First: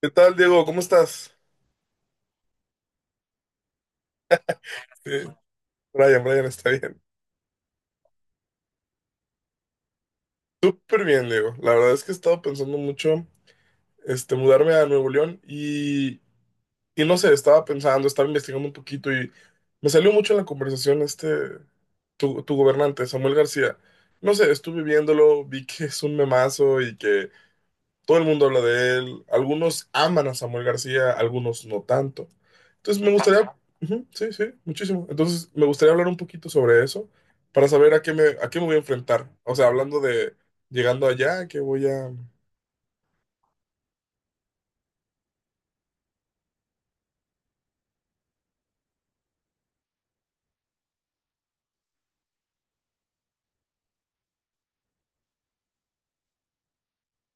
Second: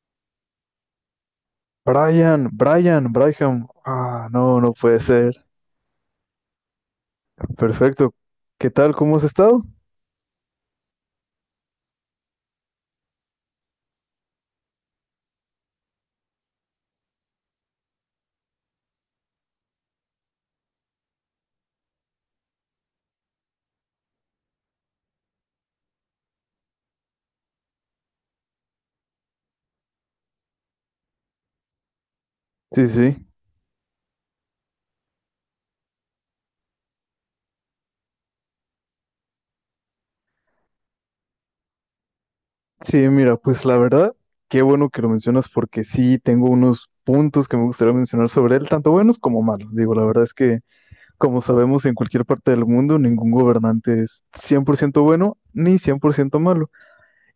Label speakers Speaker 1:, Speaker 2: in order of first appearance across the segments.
Speaker 1: ¿Qué tal, Diego? ¿Cómo estás?
Speaker 2: Brian, Brian, Brian. Ah, no, no puede
Speaker 1: Eh,
Speaker 2: ser.
Speaker 1: Brian, Brian está bien.
Speaker 2: Perfecto. ¿Qué tal? ¿Cómo has estado?
Speaker 1: Súper bien, Diego. La verdad es que he estado pensando mucho, este, mudarme a Nuevo León y, no sé, estaba pensando, estaba investigando un poquito y me salió mucho en la conversación este, tu gobernante, Samuel García. No sé, estuve viéndolo, vi que es un memazo y que todo el mundo habla de él. Algunos aman a Samuel García, algunos no tanto.
Speaker 2: Sí,
Speaker 1: Entonces me
Speaker 2: sí.
Speaker 1: gustaría, ujú, sí, sí, muchísimo. Entonces me gustaría hablar un poquito sobre eso para saber a qué me voy a enfrentar. O sea, hablando de llegando allá, que voy a...
Speaker 2: Sí, mira, pues la verdad, qué bueno que lo mencionas porque sí tengo unos puntos que me gustaría mencionar sobre él, tanto buenos como malos. Digo, la verdad es que, como sabemos, en cualquier parte del mundo ningún gobernante es 100% bueno ni 100% malo.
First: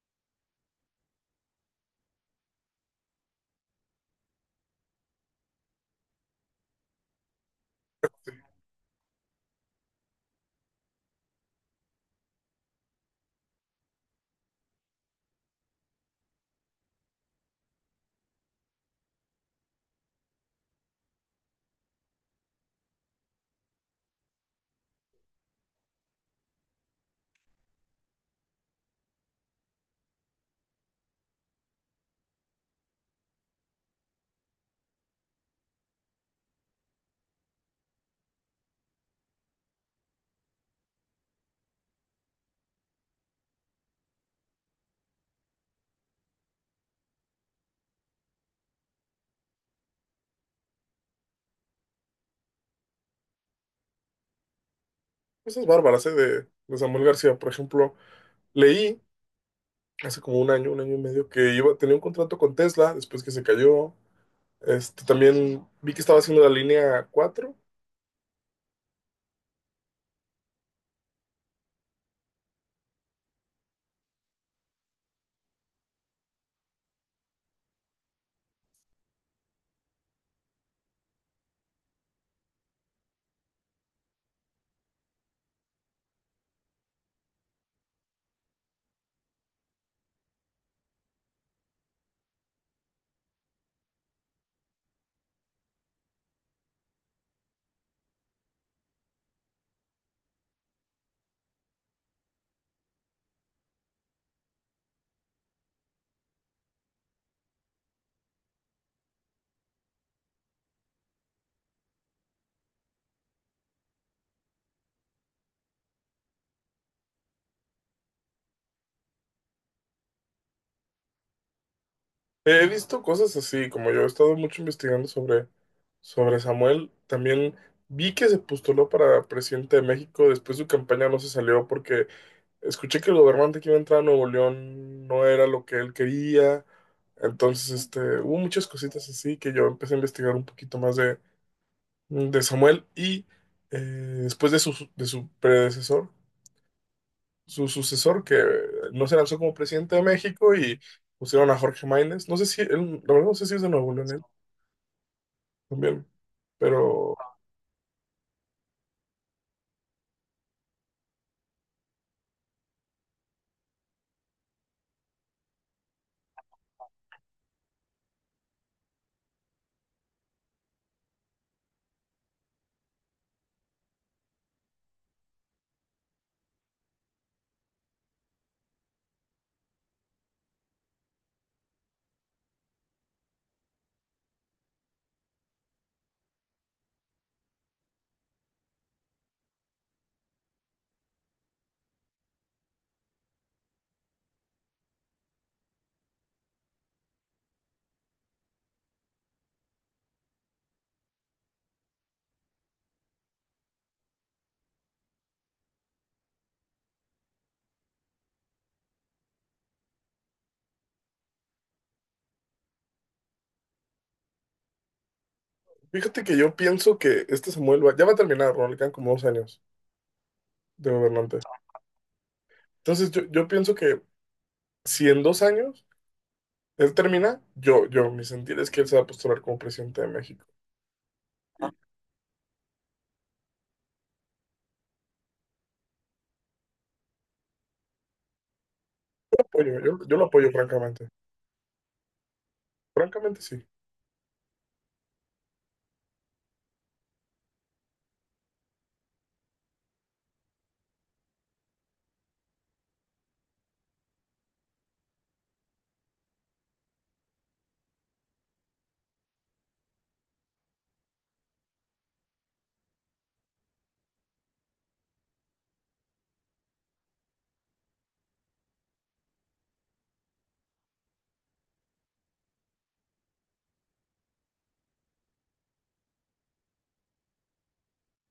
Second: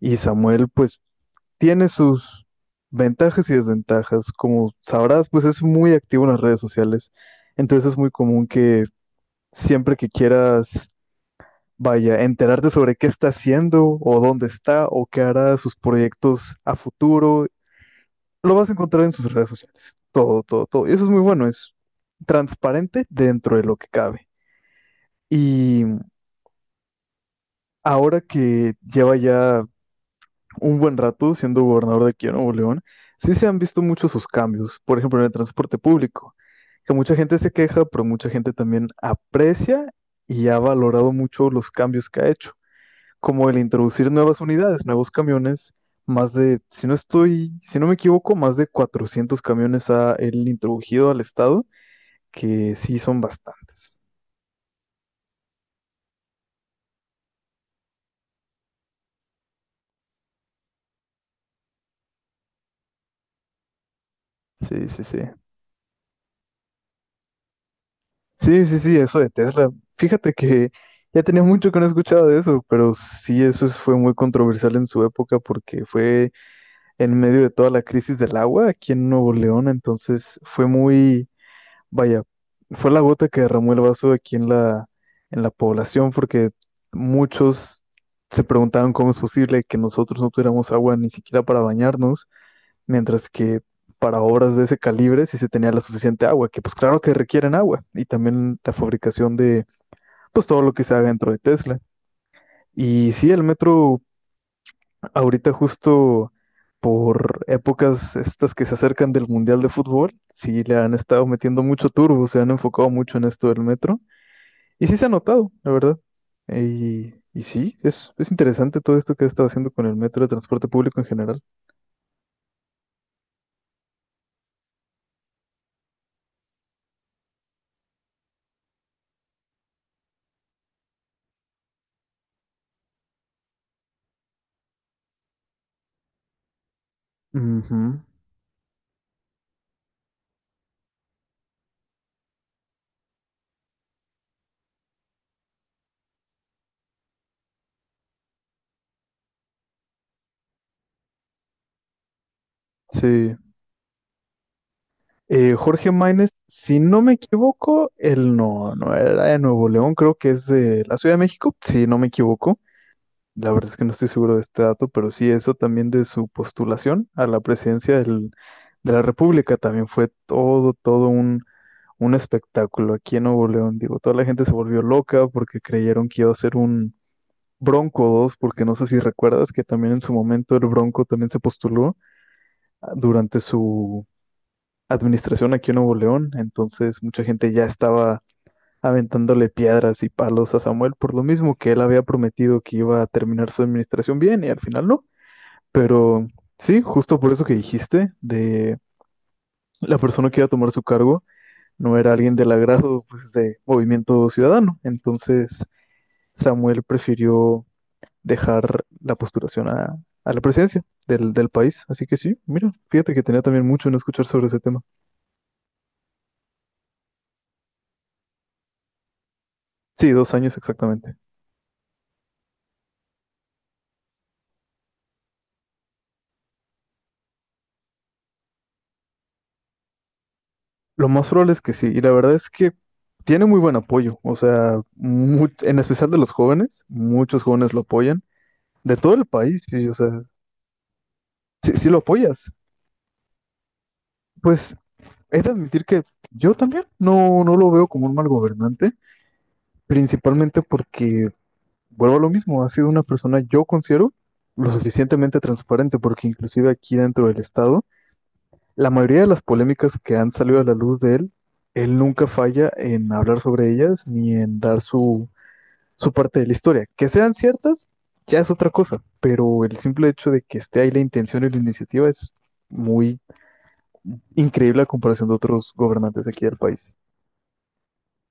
Speaker 2: Y Samuel, pues tiene sus ventajas y desventajas. Como sabrás, pues es muy activo en las redes sociales. Entonces es muy común que siempre que quieras, enterarte sobre qué está haciendo o dónde está o qué hará sus proyectos a futuro, lo vas a encontrar en sus redes sociales. Todo, todo, todo. Y eso es muy bueno. Es transparente dentro de lo que cabe. Y ahora que lleva ya un buen rato siendo gobernador de aquí en Nuevo León, sí se han visto muchos sus cambios, por ejemplo, en el transporte público, que mucha gente se queja, pero mucha gente también aprecia y ha valorado mucho los cambios que ha hecho, como el introducir nuevas unidades, nuevos camiones, más de, si no estoy, si no me equivoco, más de 400 camiones ha él introducido al estado, que sí son bastantes.
Speaker 1: Cosas bárbaras, ¿eh? De Samuel García, por ejemplo. Leí hace como un año y medio, que iba, tenía un contrato con Tesla después que se cayó.
Speaker 2: Sí,
Speaker 1: Este,
Speaker 2: sí, sí.
Speaker 1: también vi que estaba haciendo la línea 4.
Speaker 2: Sí, sí, sí, eso de Tesla. Fíjate que ya tenía mucho que no escuchaba de eso, pero sí, fue muy controversial en su época porque fue en medio de toda la crisis del agua aquí en Nuevo León, entonces fue muy, vaya, fue la gota que derramó el vaso aquí en en la población porque muchos se preguntaban cómo es posible que nosotros no tuviéramos agua ni siquiera para bañarnos mientras que para obras de ese calibre sí se tenía la suficiente agua, que pues claro que requieren agua y también la fabricación de pues todo lo que se haga dentro de Tesla. Y sí, el metro ahorita justo por épocas estas que se acercan del Mundial de Fútbol, sí le han estado metiendo mucho turbo, se han enfocado mucho en esto del metro y sí se ha notado, la verdad. Y sí, es interesante todo esto que ha estado haciendo con el metro de transporte público en general.
Speaker 1: He visto cosas así, como yo he estado mucho investigando sobre Samuel, también vi que se postuló para presidente de México, después su campaña no se salió porque escuché que el gobernante que iba a entrar a Nuevo León no era lo que él quería, entonces este,
Speaker 2: Ujú.
Speaker 1: hubo muchas cositas así que yo empecé a investigar un poquito más de, Samuel y después de su predecesor, su sucesor, que no se lanzó como presidente de México y pusieron a Jorge Máynez, no sé si, él- la verdad no
Speaker 2: Sí.
Speaker 1: sé si es de Nuevo León, él.
Speaker 2: Jorge
Speaker 1: También.
Speaker 2: Máynez, si no me
Speaker 1: Pero
Speaker 2: equivoco, él no, no era de Nuevo León, creo que es de la Ciudad de México, si no me equivoco. La verdad es que no estoy seguro de este dato, pero sí eso también de su postulación a la de la República también fue todo, todo un espectáculo aquí en Nuevo León. Digo, toda la gente se volvió loca porque creyeron que iba a ser un Bronco 2, porque no sé si recuerdas que también en su momento el Bronco también se postuló ah, durante su administración aquí en Nuevo León, entonces mucha gente ya estaba aventándole piedras y palos a Samuel por lo mismo que él había prometido que iba a terminar su administración bien y al final no. Pero sí, justo por eso que dijiste de la persona que iba a tomar su cargo no era alguien del agrado pues, de Movimiento Ciudadano. Entonces Samuel prefirió dejar la postulación a la presidencia del país. Así que sí, mira, fíjate que tenía también mucho en escuchar sobre ese tema.
Speaker 1: fíjate que yo pienso que este Samuel va, ya va a terminar, ¿no? Le quedan como dos años
Speaker 2: Sí, dos años
Speaker 1: de
Speaker 2: exactamente.
Speaker 1: gobernante. Entonces yo pienso que si en dos años él termina, mi sentir es que él se va a postular como presidente de México.
Speaker 2: Lo más probable es que sí, y la verdad es que tiene muy buen apoyo, o sea, mu- en especial de los jóvenes, muchos jóvenes lo apoyan, de todo el
Speaker 1: Yo lo
Speaker 2: país,
Speaker 1: apoyo,
Speaker 2: y o
Speaker 1: yo
Speaker 2: sea,
Speaker 1: lo apoyo francamente.
Speaker 2: si lo apoyas,
Speaker 1: Francamente sí.
Speaker 2: pues he de admitir que yo también no, no lo veo como un mal gobernante, principalmente porque, vuelvo a lo mismo, ha sido una persona, yo considero, lo suficientemente transparente, porque inclusive aquí dentro del Estado, la mayoría de las polémicas que han salido a la luz de él, él nunca falla en hablar sobre ellas ni en dar su parte de la historia. Que sean ciertas, ya es otra cosa, pero el simple hecho de que esté ahí la intención y la iniciativa es muy increíble a comparación de otros gobernantes aquí del país.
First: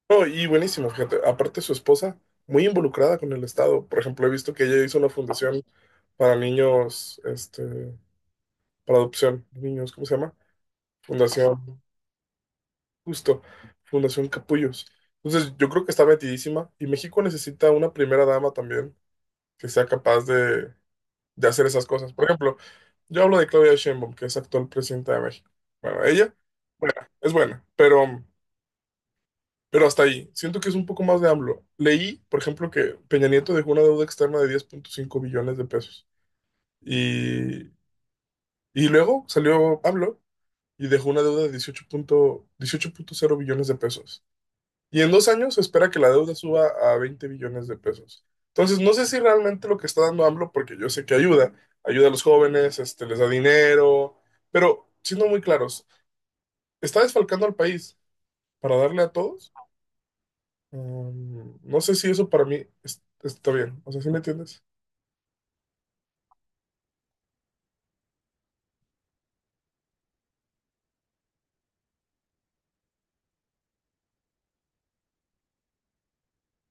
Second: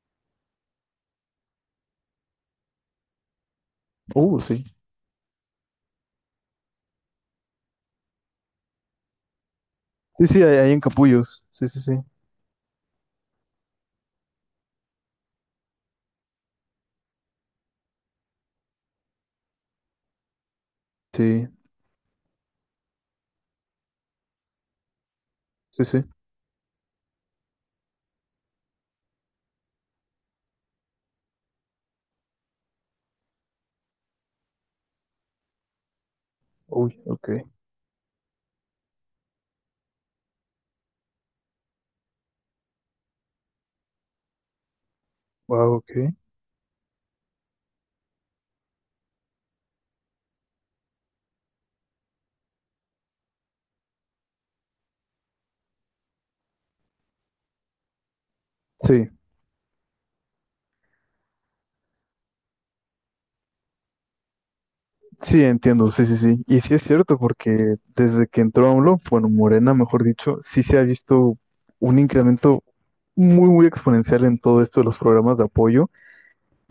Speaker 1: No, y buenísimo, fíjate. Aparte su esposa, muy involucrada con el estado. Por ejemplo, he visto
Speaker 2: Sí.
Speaker 1: que ella hizo una fundación para niños, este, para adopción, niños, ¿cómo se
Speaker 2: Sí,
Speaker 1: llama?
Speaker 2: sí, hay encapullos. Sí, sí,
Speaker 1: Fundación.
Speaker 2: sí.
Speaker 1: Justo, Fundación Capullos. Entonces, yo creo que está metidísima y México necesita una primera dama también que sea capaz de,
Speaker 2: Sí,
Speaker 1: hacer esas cosas. Por ejemplo, yo hablo de Claudia Sheinbaum, que es actual presidenta de México.
Speaker 2: sí, sí.
Speaker 1: Bueno, ella es buena, pero, hasta ahí. Siento que es un poco más de AMLO. Leí, por ejemplo, que Peña Nieto dejó una deuda externa de 10.5 billones de pesos
Speaker 2: Uy, ok.
Speaker 1: y, luego salió AMLO y dejó una deuda de 18.0 billones de pesos. Y en dos años se
Speaker 2: Wow,
Speaker 1: espera que la
Speaker 2: ok.
Speaker 1: deuda suba a 20 billones de pesos. Entonces, no sé si realmente lo que está dando AMLO, porque yo sé que ayuda, ayuda a los jóvenes, este, les da dinero, pero siendo muy claros, ¿está desfalcando al país para darle
Speaker 2: Sí,
Speaker 1: a todos? No sé si eso para mí es- está bien, o sea, ¿sí me entiendes?
Speaker 2: sí, entiendo. Sí, sí, sí. Y sí es cierto, porque desde que entró AMLO, bueno, Morena, mejor dicho, sí se ha visto un incremento muy, muy exponencial en todo esto de los programas de apoyo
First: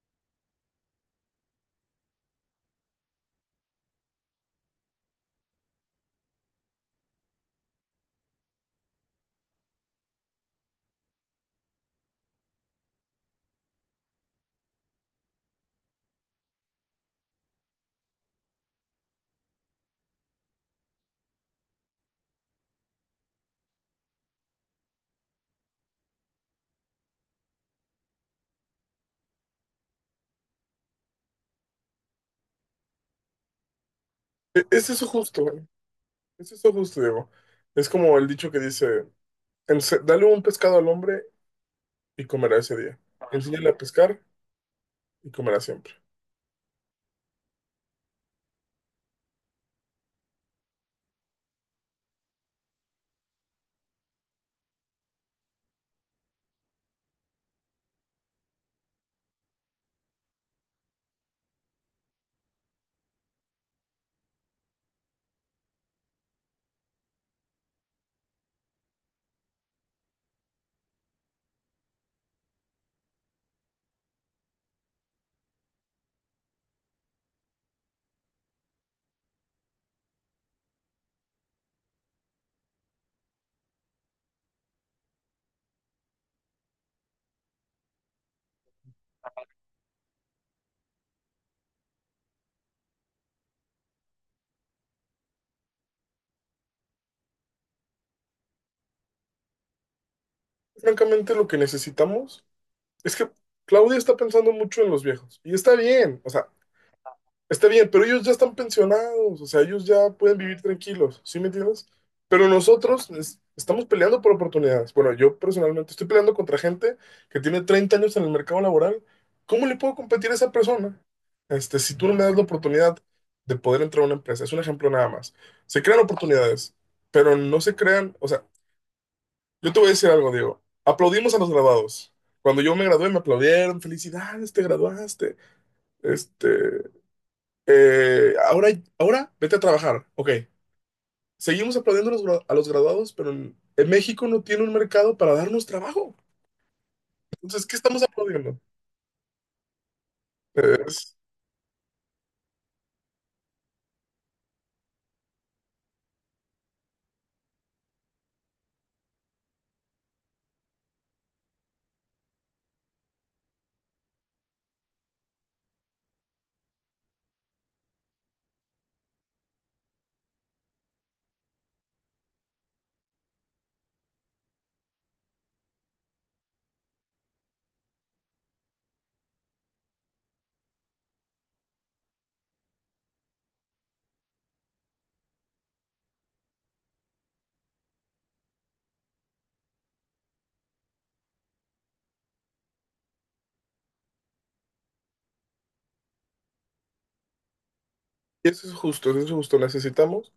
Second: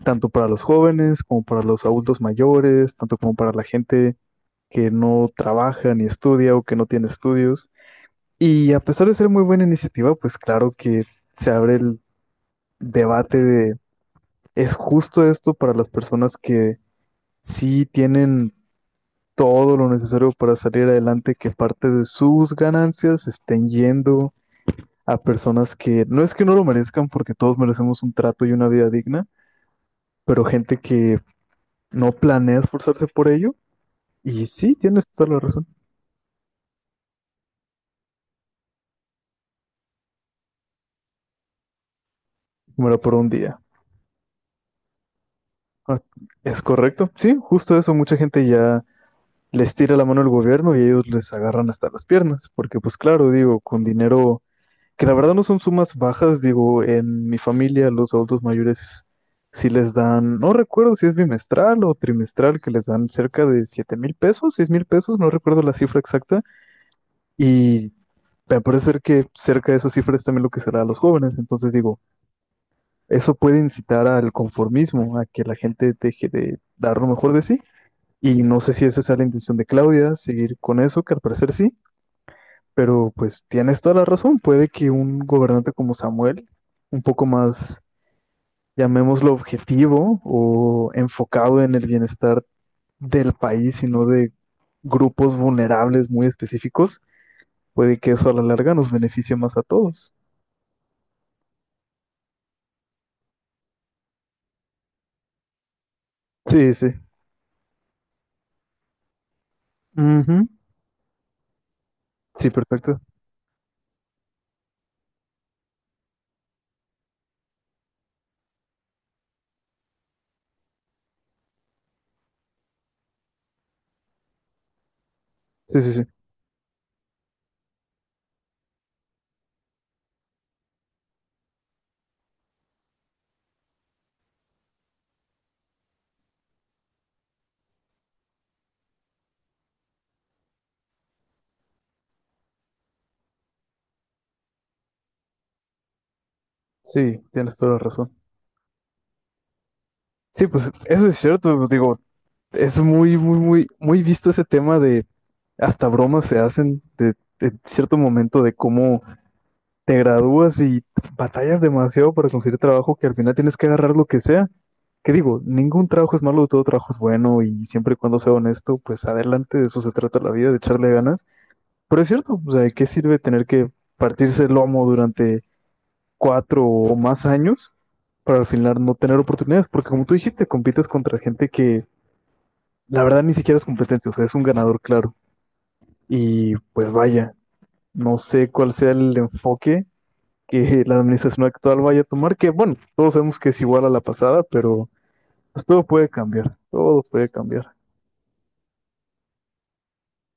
Speaker 2: tanto para los jóvenes como para los adultos mayores, tanto como para la gente que no trabaja ni estudia o que no tiene estudios. Y a pesar de ser muy buena iniciativa, pues claro que se abre el debate de, ¿es justo esto para las personas que sí tienen todo lo necesario para salir adelante, que parte de sus ganancias estén yendo a personas que no es que no lo merezcan, porque todos merecemos un trato y una vida digna, pero gente que no planea esforzarse por ello? Y sí,
Speaker 1: Es
Speaker 2: tienes
Speaker 1: eso
Speaker 2: toda la
Speaker 1: justo,
Speaker 2: razón.
Speaker 1: güey. Es eso justo, Diego. Es como el dicho que dice: Dale un pescado al hombre y comerá ese
Speaker 2: Bueno,
Speaker 1: día.
Speaker 2: por un día.
Speaker 1: Enséñale a pescar y comerá siempre".
Speaker 2: Ah, es correcto. Sí, justo eso. Mucha gente ya les tira la mano al gobierno y ellos les agarran hasta las piernas. Porque, pues claro, digo, con dinero, que la verdad no son sumas bajas, digo, en mi familia los adultos mayores sí les dan, no recuerdo si es bimestral o trimestral, que les dan cerca de siete mil pesos, seis mil pesos, no recuerdo la cifra exacta. Y me parece ser que cerca de esa cifra es también lo que será a los jóvenes. Entonces, digo, eso puede incitar al conformismo, a que la gente deje de dar lo mejor de sí. Y no sé si esa es la intención de Claudia, seguir con eso, que al parecer sí, pero pues tienes toda la razón. Puede que un gobernante como Samuel, un poco más, llamémoslo objetivo o enfocado en el bienestar del país y no de grupos vulnerables muy específicos, puede que eso a la larga nos beneficie más a todos.
Speaker 1: Francamente, lo que necesitamos es que Claudia está pensando mucho en los viejos. Y está bien, o sea,
Speaker 2: Sí, sí.
Speaker 1: está bien, pero ellos ya están pensionados, o sea, ellos ya pueden
Speaker 2: Ujú.
Speaker 1: vivir tranquilos, ¿sí me entiendes? Pero
Speaker 2: Sí, perfecto.
Speaker 1: nosotros estamos peleando por oportunidades. Bueno, yo personalmente estoy peleando contra gente que tiene 30 años en el mercado laboral. ¿Cómo le puedo competir a esa persona? Este, si tú no me das la oportunidad de poder entrar a una empresa, es un ejemplo nada más.
Speaker 2: Sí,
Speaker 1: Se
Speaker 2: sí,
Speaker 1: crean
Speaker 2: sí.
Speaker 1: oportunidades, pero no se crean, o sea, yo te voy a decir algo, Diego. Aplaudimos a los graduados. Cuando yo me gradué, me aplaudieron. Felicidades, te graduaste. Este, eh, ahora, ahora vete a trabajar. Ok. Seguimos aplaudiendo a a los graduados, pero en México no tiene un mercado para darnos trabajo.
Speaker 2: Sí, tienes
Speaker 1: Entonces,
Speaker 2: toda
Speaker 1: ¿qué
Speaker 2: la
Speaker 1: estamos
Speaker 2: razón.
Speaker 1: aplaudiendo?
Speaker 2: Sí, pues eso
Speaker 1: Es-
Speaker 2: es cierto, digo, es muy, muy, muy, muy visto ese tema de hasta bromas se hacen de cierto momento de cómo te gradúas y batallas demasiado para conseguir trabajo que al final tienes que agarrar lo que sea. Que digo, ningún trabajo es malo, todo trabajo es bueno y siempre y cuando sea honesto, pues adelante, de eso se trata la vida, de echarle ganas. Pero es cierto, o sea, ¿de qué sirve tener que partirse el lomo durante cuatro o más años para al final no tener oportunidades, porque como tú dijiste, compites contra gente que la verdad ni siquiera es competencia, o sea, es un ganador claro? Y pues vaya, no sé cuál sea el enfoque que la administración actual vaya a tomar, que bueno, todos sabemos que es igual a la pasada, pero pues todo puede cambiar, todo puede cambiar.
Speaker 1: Eso es justo, eso es justo. Necesitamos,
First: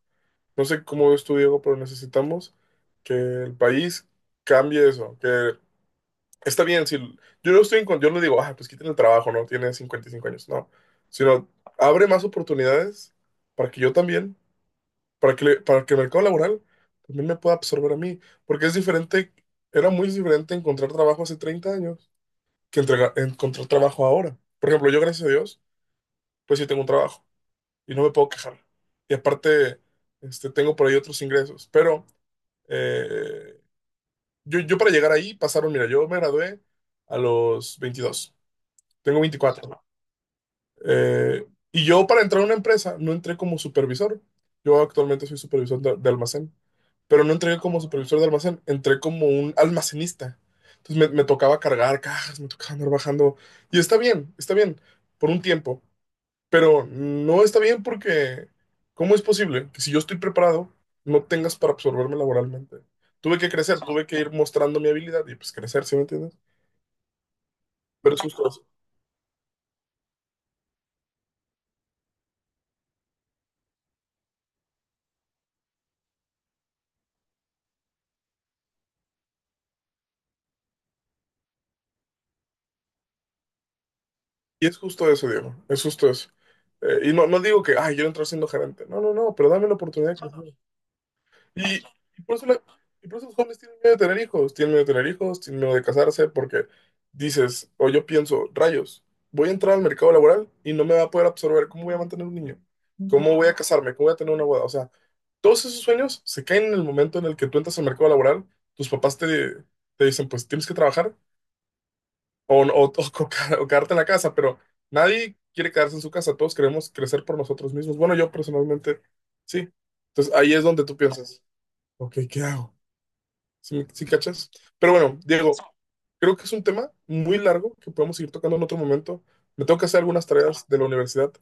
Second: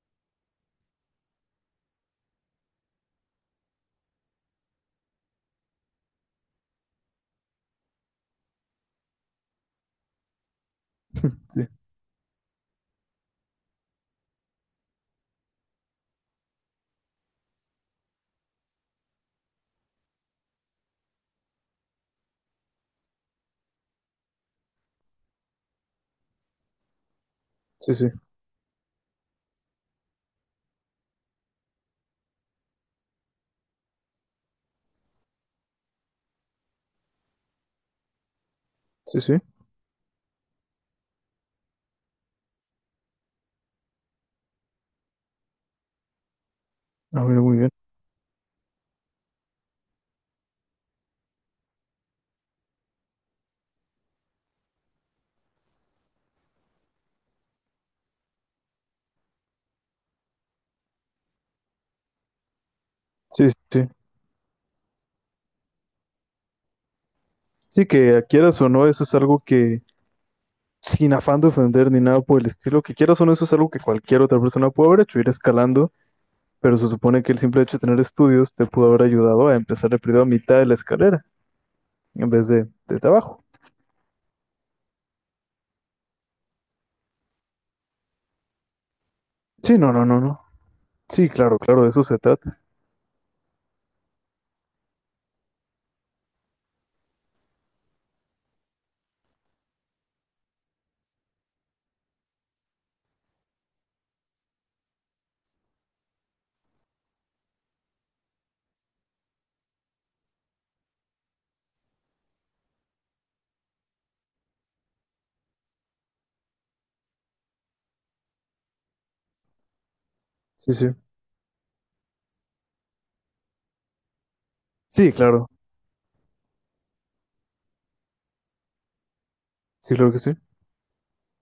Speaker 1: no sé cómo ves tú, Diego, pero necesitamos que el país cambie eso. Que está bien, si yo no estoy yo no digo, ah, pues quiten el trabajo, no tiene 55 años, no, sino
Speaker 2: Sí,
Speaker 1: abre más oportunidades para que yo también, para que el mercado laboral también me pueda absorber a mí, porque es diferente, era muy diferente encontrar trabajo hace 30 años que encontrar trabajo ahora. Por ejemplo, yo gracias a Dios, pues sí tengo un trabajo
Speaker 2: sí,
Speaker 1: y no
Speaker 2: sí,
Speaker 1: me puedo quejar. Y aparte, este, tengo por ahí otros ingresos, pero eh, yo para llegar ahí pasaron, mira, yo me gradué a los 22.
Speaker 2: sí,
Speaker 1: Tengo
Speaker 2: sí.
Speaker 1: 24. Eh, y yo para entrar a una empresa no entré como supervisor. Yo actualmente soy supervisor de almacén,
Speaker 2: A
Speaker 1: pero no
Speaker 2: ver, muy
Speaker 1: entré
Speaker 2: bien.
Speaker 1: como supervisor de almacén, entré como un almacenista. Entonces me tocaba cargar cajas, me tocaba andar bajando. Y está bien, por un tiempo, pero no está bien porque ¿cómo es posible que si yo estoy preparado no tengas para absorberme laboralmente? Tuve
Speaker 2: Sí,
Speaker 1: que
Speaker 2: sí.
Speaker 1: crecer,
Speaker 2: Sí,
Speaker 1: tuve que ir mostrando mi habilidad y pues crecer, ¿sí me entiendes?
Speaker 2: sí,
Speaker 1: Pero
Speaker 2: que
Speaker 1: es
Speaker 2: quieras
Speaker 1: justo
Speaker 2: o no, eso es algo que sin afán de ofender ni nada por el estilo, que quieras o no, eso es algo que cualquier otra persona puede haber hecho, ir escalando, pero se supone que el simple hecho de tener estudios te pudo haber ayudado a empezar el periodo a mitad de la escalera, en vez de desde abajo.
Speaker 1: Y es justo eso, Diego, es justo eso. Y no digo que, ay, yo entro siendo gerente. No, no, no, pero dame la
Speaker 2: Sí, no, no,
Speaker 1: oportunidad.
Speaker 2: no, no. Sí, claro,
Speaker 1: Y,
Speaker 2: claro, de eso se
Speaker 1: y por
Speaker 2: trata.
Speaker 1: y por eso los jóvenes tienen miedo de tener hijos, tienen miedo de tener hijos, tienen miedo de casarse, porque dices, o yo pienso, rayos, voy a entrar al mercado laboral y no me va a poder absorber. ¿Cómo voy a mantener un niño? ¿Cómo voy a casarme? ¿Cómo voy a tener una boda? O sea, todos esos sueños se caen en el momento en el que tú entras al mercado laboral, tus papás te, te dicen, pues tienes que trabajar o o quedarte en la casa, pero nadie quiere quedarse en su casa, todos queremos crecer por nosotros mismos. Bueno, yo personalmente, sí. Entonces ahí es
Speaker 2: Sí,
Speaker 1: donde
Speaker 2: sí.
Speaker 1: tú piensas, ok, ¿qué hago? Sí cachas? Pero
Speaker 2: Sí,
Speaker 1: bueno,
Speaker 2: claro.
Speaker 1: Diego, creo que es un tema muy largo que podemos seguir tocando en otro momento. Me tengo que
Speaker 2: Sí,
Speaker 1: hacer
Speaker 2: claro que
Speaker 1: algunas
Speaker 2: sí.
Speaker 1: tareas de la universidad,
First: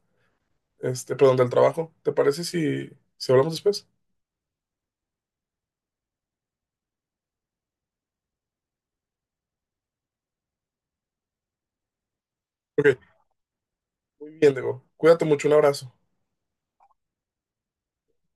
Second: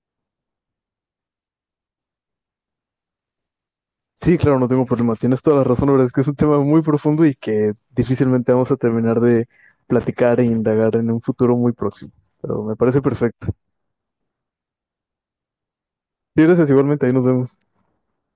Speaker 1: este, perdón, del trabajo. ¿Te parece si, si hablamos después?
Speaker 2: Sí, claro, no tengo problema. Tienes toda la razón, la verdad es que es un tema muy profundo y que difícilmente vamos a terminar de platicar e indagar en un futuro muy próximo. Pero me
Speaker 1: Ok,
Speaker 2: parece perfecto.
Speaker 1: muy bien, Diego. Cuídate mucho, un abrazo.
Speaker 2: Sí, gracias igualmente, ahí nos vemos.